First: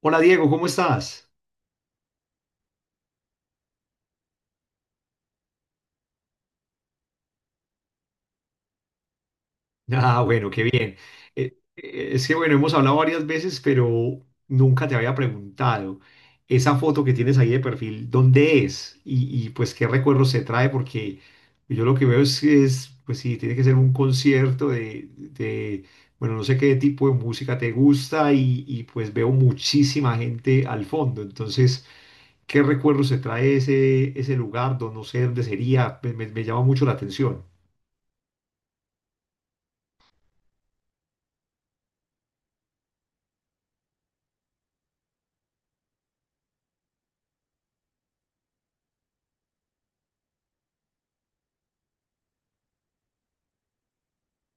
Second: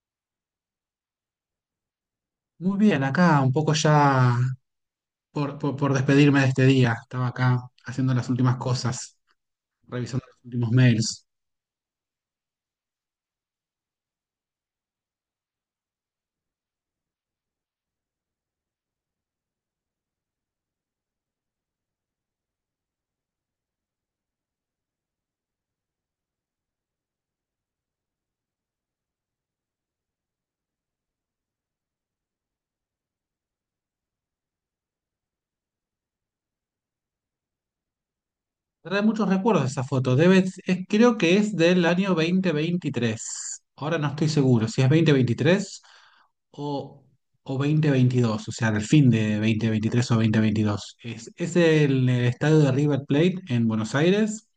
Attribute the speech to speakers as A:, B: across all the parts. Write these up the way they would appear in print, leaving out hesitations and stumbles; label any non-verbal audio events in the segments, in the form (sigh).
A: Hola Diego, ¿cómo estás?
B: Muy bien, acá un poco ya por despedirme de este día. Estaba acá haciendo las últimas cosas,
A: Ah,
B: revisando los
A: bueno, qué
B: últimos
A: bien.
B: mails.
A: Es que bueno, hemos hablado varias veces, pero nunca te había preguntado esa foto que tienes ahí de perfil, ¿dónde es? Pues qué recuerdos se trae, porque yo lo que veo es que es, pues sí, tiene que ser un concierto bueno, no sé qué tipo de música te gusta y pues veo muchísima gente al fondo. Entonces, ¿qué recuerdos se trae ese, ese lugar? No sé dónde sería, me llama mucho la atención.
B: Trae muchos recuerdos esa foto. Creo que es del año 2023. Ahora no estoy seguro si es 2023 o, o 2022, o sea, del fin de 2023 o 2022. Es el, estadio de River Plate en Buenos Aires.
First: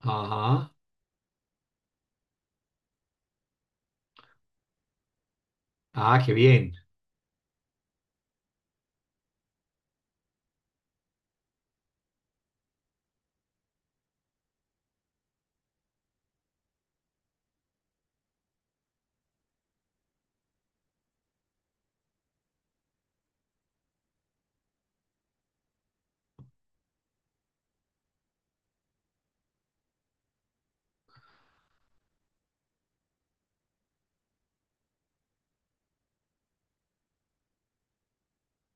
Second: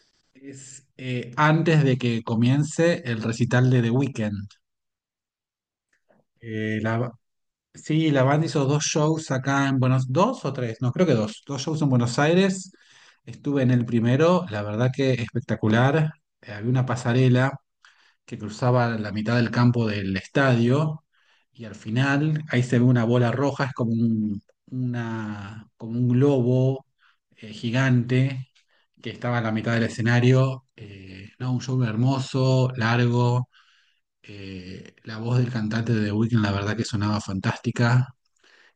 A: Ajá.
B: Es antes de que comience el recital de The Weeknd.
A: Ah, qué bien.
B: Eh, la, Sí, la banda hizo dos shows acá en Buenos dos o tres, no, creo que dos shows en Buenos Aires. Estuve en el primero, la verdad que espectacular. Había una pasarela que cruzaba la mitad del campo del estadio y al final ahí se ve una bola roja, es como como un globo gigante que estaba en la mitad del escenario. No, un show hermoso, largo. La voz del cantante de The Weeknd, la verdad que sonaba fantástica.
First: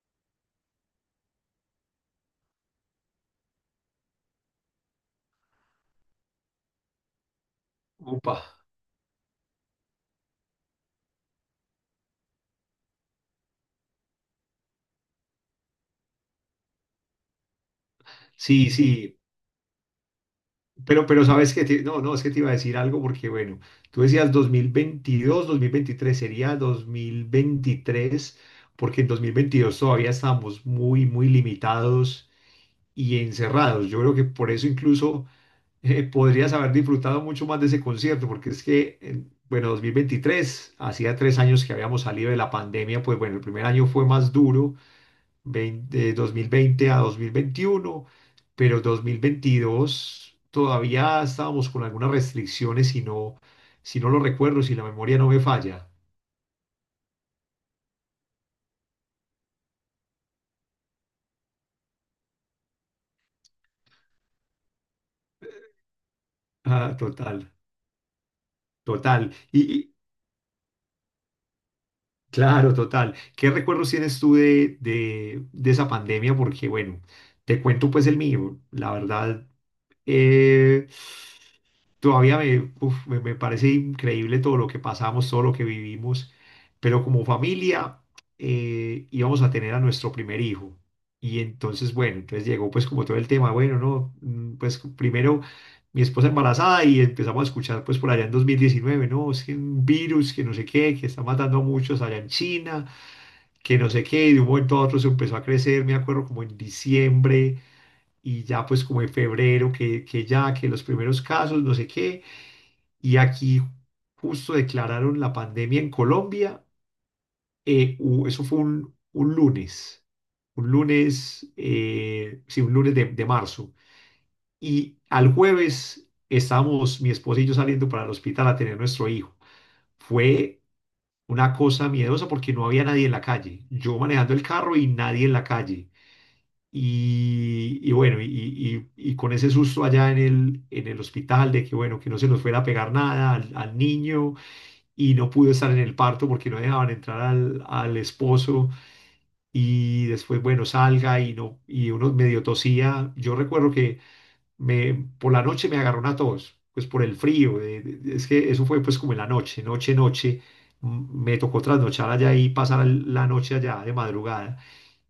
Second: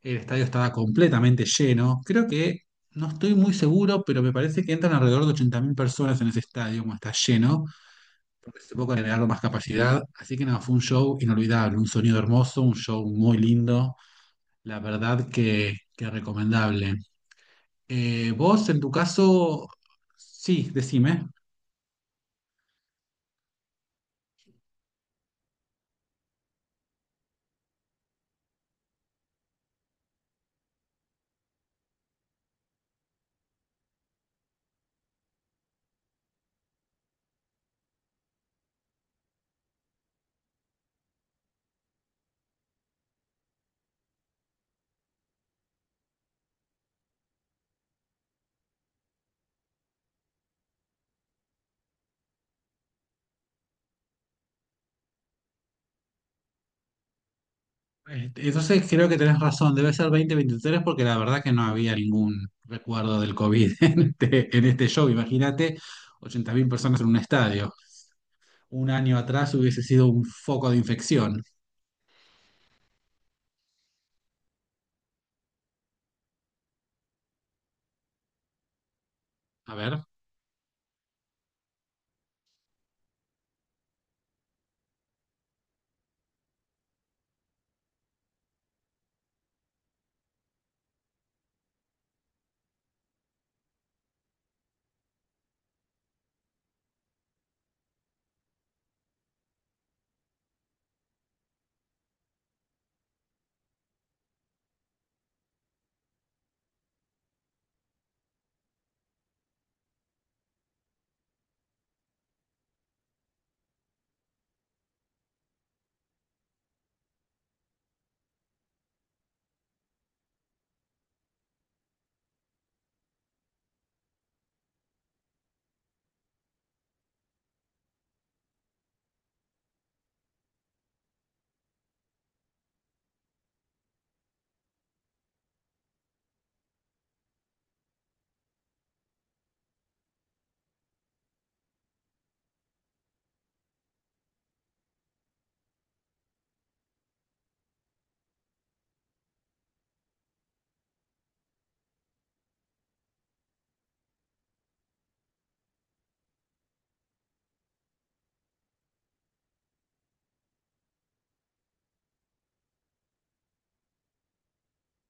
B: El estadio estaba completamente lleno. No estoy muy seguro, pero me parece que entran alrededor de 80.000 personas en ese estadio, como está lleno.
A: Upa.
B: Se que agregar más capacidad. Así que nada, fue un show inolvidable, un sonido hermoso, un show muy lindo. La verdad que recomendable. Vos,
A: Sí,
B: en tu
A: sí.
B: caso, sí,
A: Pero
B: decime.
A: sabes que te- no, no, es que te iba a decir algo porque, bueno, tú decías 2022, 2023, sería 2023, porque en 2022 todavía estábamos muy, muy limitados y encerrados. Yo creo que por eso incluso podrías haber disfrutado mucho más de ese concierto, porque es que, en- bueno, 2023, hacía 3 años que habíamos salido de la pandemia, pues bueno, el primer año fue más duro de 2020 a 2021, pero 2022 todavía estábamos con algunas restricciones si no, si no lo recuerdo, si la memoria no me falla.
B: Entonces creo que tenés razón, debe ser 2023 porque la verdad que no había ningún recuerdo del COVID (laughs) en este show. Imagínate 80.000
A: Ah,
B: personas en un
A: total,
B: estadio. Un año
A: total.
B: atrás hubiese
A: Y-
B: sido un foco de infección.
A: claro, total. ¿Qué recuerdos tienes tú de esa pandemia? Porque bueno, te cuento pues el mío. La verdad.
B: A ver.
A: Eh, todavía me, uf, me parece increíble todo lo que pasamos, todo lo que vivimos, pero como familia íbamos a tener a nuestro primer hijo. Y entonces, bueno, entonces llegó pues como todo el tema, bueno, no, pues primero mi esposa embarazada y empezamos a escuchar pues por allá en 2019, no, es que un virus, que no sé qué, que está matando a muchos allá en China, que no sé qué, y de un momento a otro se empezó a crecer, me acuerdo como en diciembre y ya pues como en febrero que ya, que los primeros casos, no sé qué, y aquí justo declararon la pandemia en Colombia, eso fue un lunes, sí, un lunes de marzo, y al jueves estábamos mi esposa y yo saliendo para el hospital a tener nuestro hijo. Fue una cosa miedosa porque no había nadie en la calle, yo manejando el carro y nadie en la calle. Y bueno, y con ese susto allá en el hospital de que, bueno, que no se nos fuera a pegar nada al, al niño y no pudo estar en el parto porque no dejaban entrar al, al esposo y después, bueno, salga y, no, y uno medio tosía. Yo recuerdo que me, por la noche me agarró una tos, pues por el frío. Es que eso fue pues como en la noche, noche, noche. Me tocó trasnochar allá y pasar la noche allá de madrugada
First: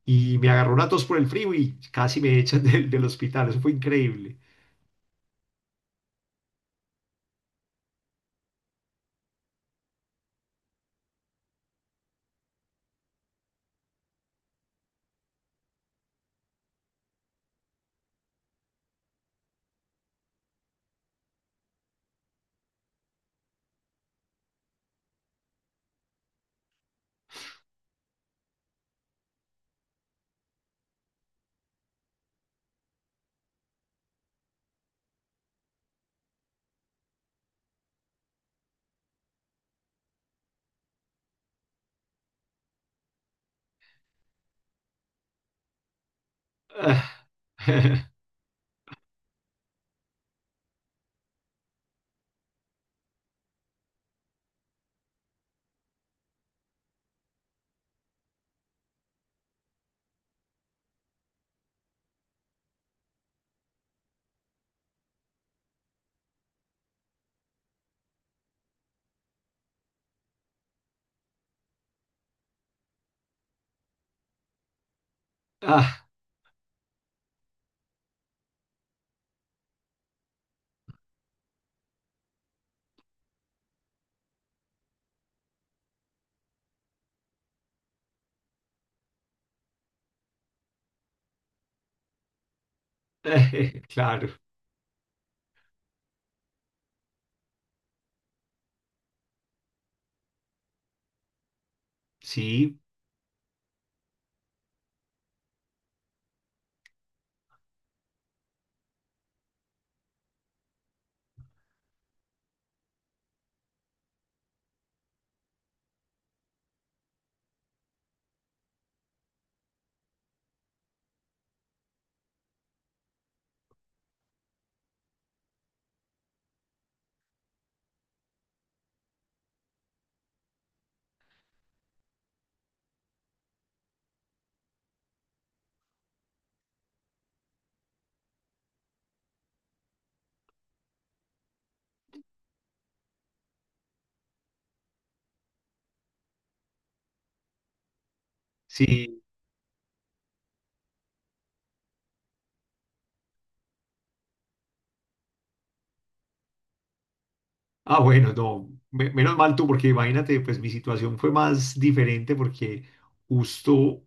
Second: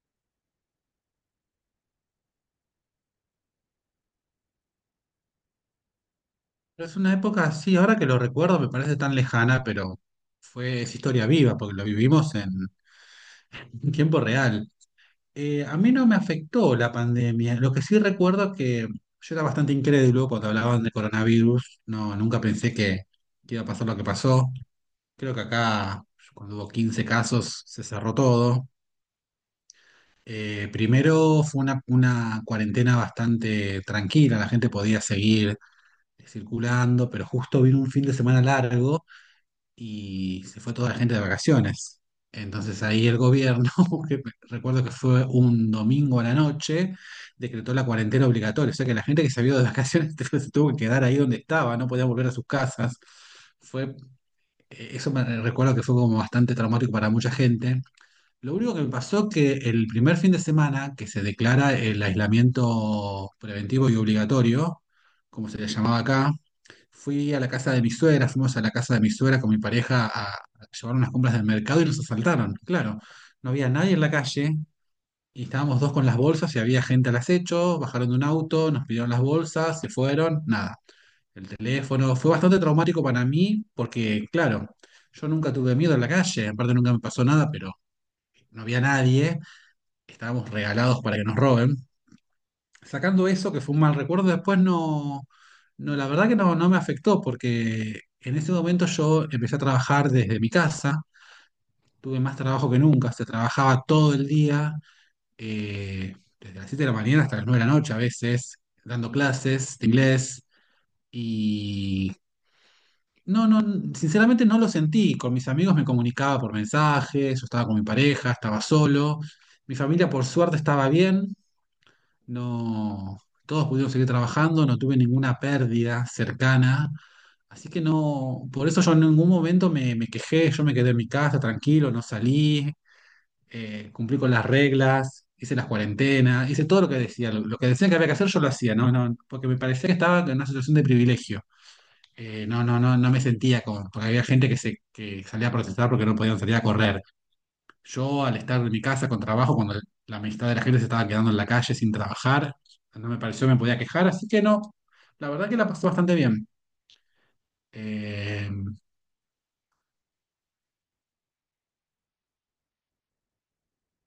A: y me agarró una tos por el frío y casi me echan (laughs) del, del hospital. Eso fue increíble.
B: Pero es una época, sí, ahora que lo recuerdo me parece tan lejana, pero fue, es historia viva porque lo vivimos en tiempo real. A mí no me afectó la pandemia. Lo que sí recuerdo que yo era bastante incrédulo cuando hablaban de coronavirus. No, nunca pensé que iba a pasar lo que pasó. Creo que acá cuando hubo 15 casos, se cerró todo. Primero fue una cuarentena bastante tranquila, la gente podía seguir circulando, pero justo vino un fin de semana largo y se fue toda la gente de vacaciones. Entonces ahí el gobierno, (laughs) que recuerdo que fue un domingo a la noche,
A: Ah,
B: decretó la
A: (laughs)
B: cuarentena obligatoria. O sea que la gente que se había ido de vacaciones (laughs) se tuvo que quedar ahí donde estaba, no podía volver a sus casas. Fue, Eso me recuerdo que fue como bastante traumático para mucha gente. Lo único que me pasó que el primer fin de semana que se declara el aislamiento preventivo y obligatorio, como se le llamaba acá, fui a la casa de mi suegra, fuimos a la casa de mi suegra con mi pareja a llevar unas compras del mercado y nos asaltaron. Claro, no había nadie en la calle y estábamos dos con
A: ah,
B: las bolsas y había gente al acecho, bajaron de un auto, nos pidieron las bolsas, se fueron, nada. El teléfono fue bastante traumático para mí porque, claro, yo nunca tuve miedo en la calle, aparte nunca me pasó nada, pero no había nadie, estábamos regalados para que nos roben sacando eso, que fue un
A: (laughs)
B: mal recuerdo,
A: claro,
B: después no, no, la verdad que no, no me afectó porque en ese momento yo empecé a trabajar desde mi casa, tuve más trabajo que
A: sí,
B: nunca, se trabajaba todo el día, eh, desde las 7 de la mañana hasta las 9 de la noche a veces, dando clases de inglés y... No, no, Sinceramente no lo sentí. Con mis amigos me comunicaba por mensajes, yo estaba con mi pareja, estaba solo. Mi familia por suerte estaba bien. No, todos pudieron seguir trabajando, no tuve ninguna pérdida cercana, así que no, por eso yo en ningún momento me quejé, yo me quedé en mi casa tranquilo, no salí, cumplí con las reglas, hice las cuarentenas, hice todo lo que decía, lo que decían que había que hacer yo lo hacía, no, no, porque me parecía que estaba en una situación de privilegio. No me sentía como, porque había gente que salía a protestar porque no podían salir a correr. Yo al estar en mi casa con
A: sí.
B: trabajo, cuando la mitad de la gente se estaba quedando en la calle sin trabajar, no me pareció me podía quejar, así que no, la verdad que la pasé bastante bien.
A: Ah, bueno,
B: Eh,
A: no, menos mal tú, porque imagínate, pues mi situación fue más diferente porque justo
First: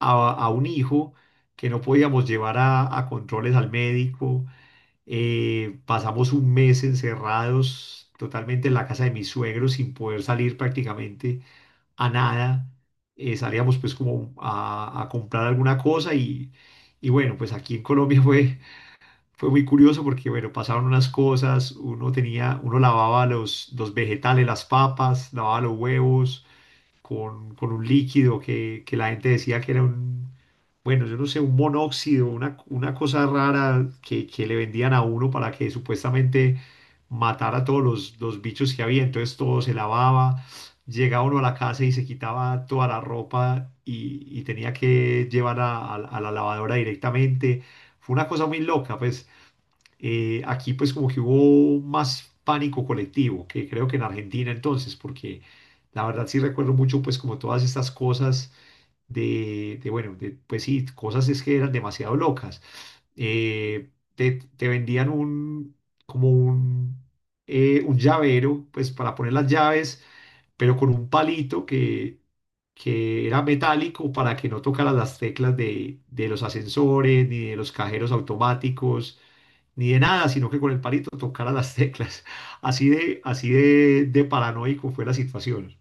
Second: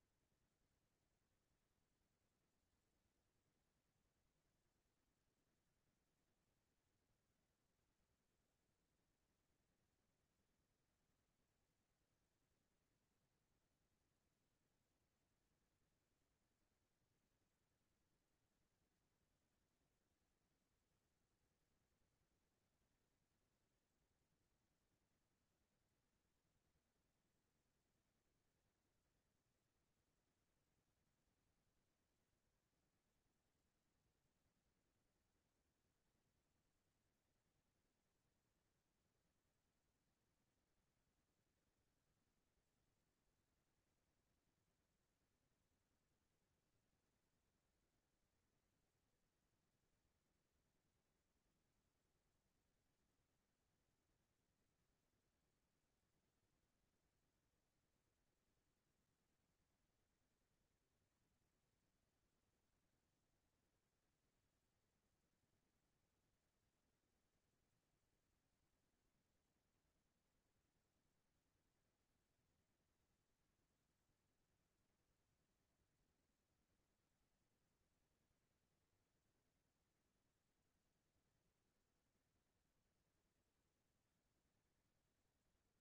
A: a un hijo que no podíamos llevar a controles al médico, pasamos un mes encerrados totalmente en la casa de mis suegros sin poder salir prácticamente a nada, salíamos pues como a comprar alguna cosa y bueno, pues aquí en Colombia fue, fue muy curioso porque bueno, pasaban unas cosas, uno tenía, uno lavaba los vegetales, las papas, lavaba los huevos con un líquido que la gente decía que era un, bueno, yo no sé, un monóxido, una cosa rara que le vendían a uno para que supuestamente matara a todos los bichos que había. Entonces todo se lavaba, llegaba uno a la casa y se quitaba toda la ropa y tenía que llevar a, a la lavadora directamente. Fue una cosa muy loca, pues aquí pues como que hubo más pánico colectivo que creo que en Argentina entonces, porque la verdad sí recuerdo mucho pues como todas estas cosas de, bueno, de, pues sí, cosas es que eran demasiado locas. Te, te vendían un, como un llavero, pues para poner las llaves, pero con un palito que era metálico para que no tocaras las teclas de los ascensores, ni de los cajeros automáticos, ni de nada, sino que con el palito tocara las teclas. (laughs) Así de paranoico fue la situación.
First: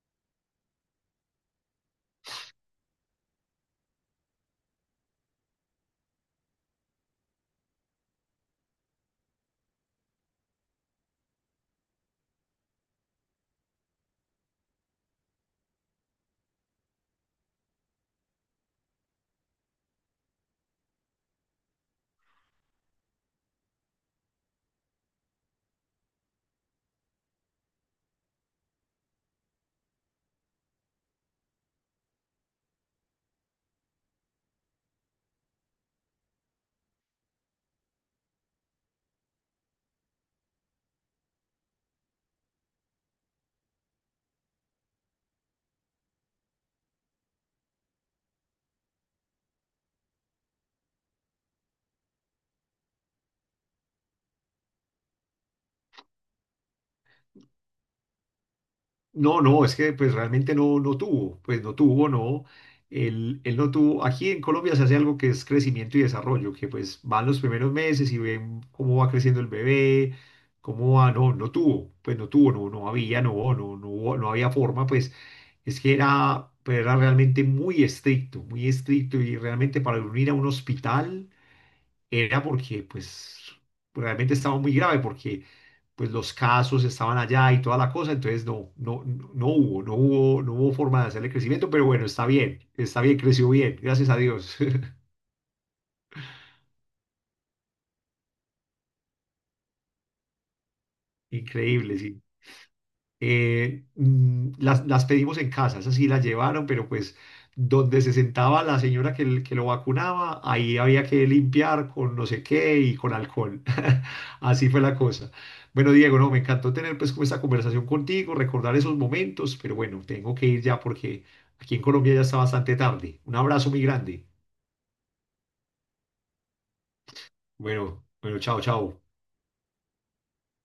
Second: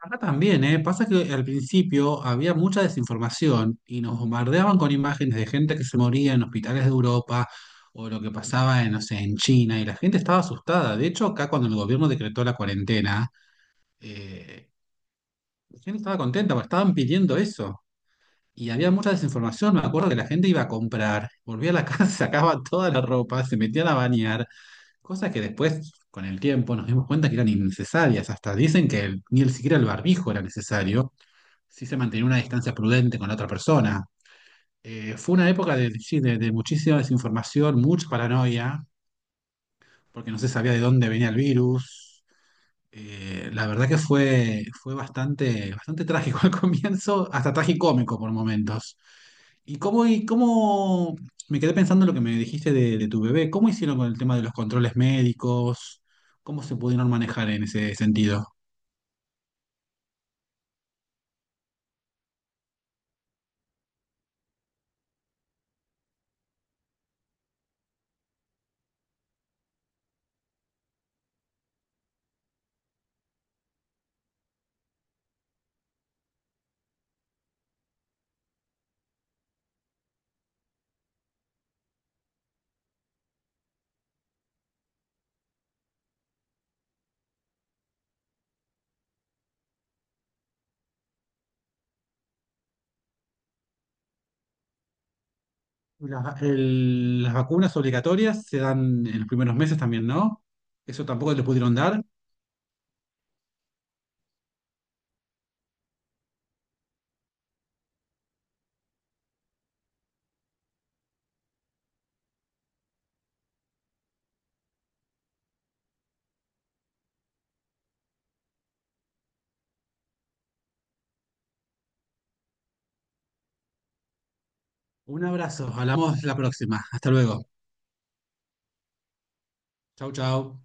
B: Acá también, ¿eh? Pasa que al principio había mucha desinformación y nos bombardeaban con imágenes de gente que se moría en hospitales de Europa o lo que pasaba en, no sé, en China y la gente estaba asustada. De hecho, acá cuando el gobierno decretó la cuarentena, eh, la gente estaba contenta porque estaban pidiendo eso. Y había mucha desinformación, me acuerdo que la gente iba a comprar, volvía a la casa, (laughs) sacaba toda la ropa, se metían a bañar, cosas que después, con el tiempo, nos dimos cuenta que eran innecesarias. Hasta dicen que el- ni el, siquiera el barbijo era necesario, si se mantenía una distancia prudente con la otra persona. Fue una época de, sí, de muchísima desinformación, mucha paranoia, porque no se sabía de dónde venía el virus. La verdad que fue, fue bastante, bastante trágico (laughs) al comienzo, hasta tragicómico por momentos. ¿Y cómo me quedé pensando en lo que me dijiste de tu bebé? ¿Cómo hicieron con el tema de los controles médicos? ¿Cómo se pudieron manejar en ese sentido?
A: No, no, es que pues realmente no, no tuvo, pues no tuvo, no, él no tuvo, aquí en Colombia se hace algo que es crecimiento y desarrollo, que pues van los primeros meses y ven cómo va creciendo el bebé, cómo va, no, no tuvo, pues no tuvo, no, no había, no, no, no, hubo- no había forma, pues es que era, pues, era realmente muy estricto y realmente para unir a un hospital era porque pues realmente estaba muy grave, porque pues los casos estaban allá y toda la cosa, entonces no, no, no hubo, no hubo, no hubo forma de hacerle crecimiento, pero bueno, está bien, creció bien, gracias a Dios.
B: Las vacunas obligatorias se dan en los primeros meses también, ¿no? Eso
A: (laughs)
B: tampoco te pudieron
A: Increíble,
B: dar.
A: sí. Las pedimos en casa, esas sí las llevaron, pero pues donde se sentaba la señora que, que lo vacunaba, ahí había que limpiar con no sé qué y con alcohol. (laughs) Así fue la cosa. Bueno, Diego, no, me encantó tener pues como esta conversación contigo, recordar esos momentos, pero bueno, tengo que ir ya porque aquí en Colombia ya está bastante tarde. Un abrazo muy grande.
B: Un abrazo, hablamos la próxima. Hasta luego.
A: Bueno, bueno, chao, chao.
B: Chau, chau.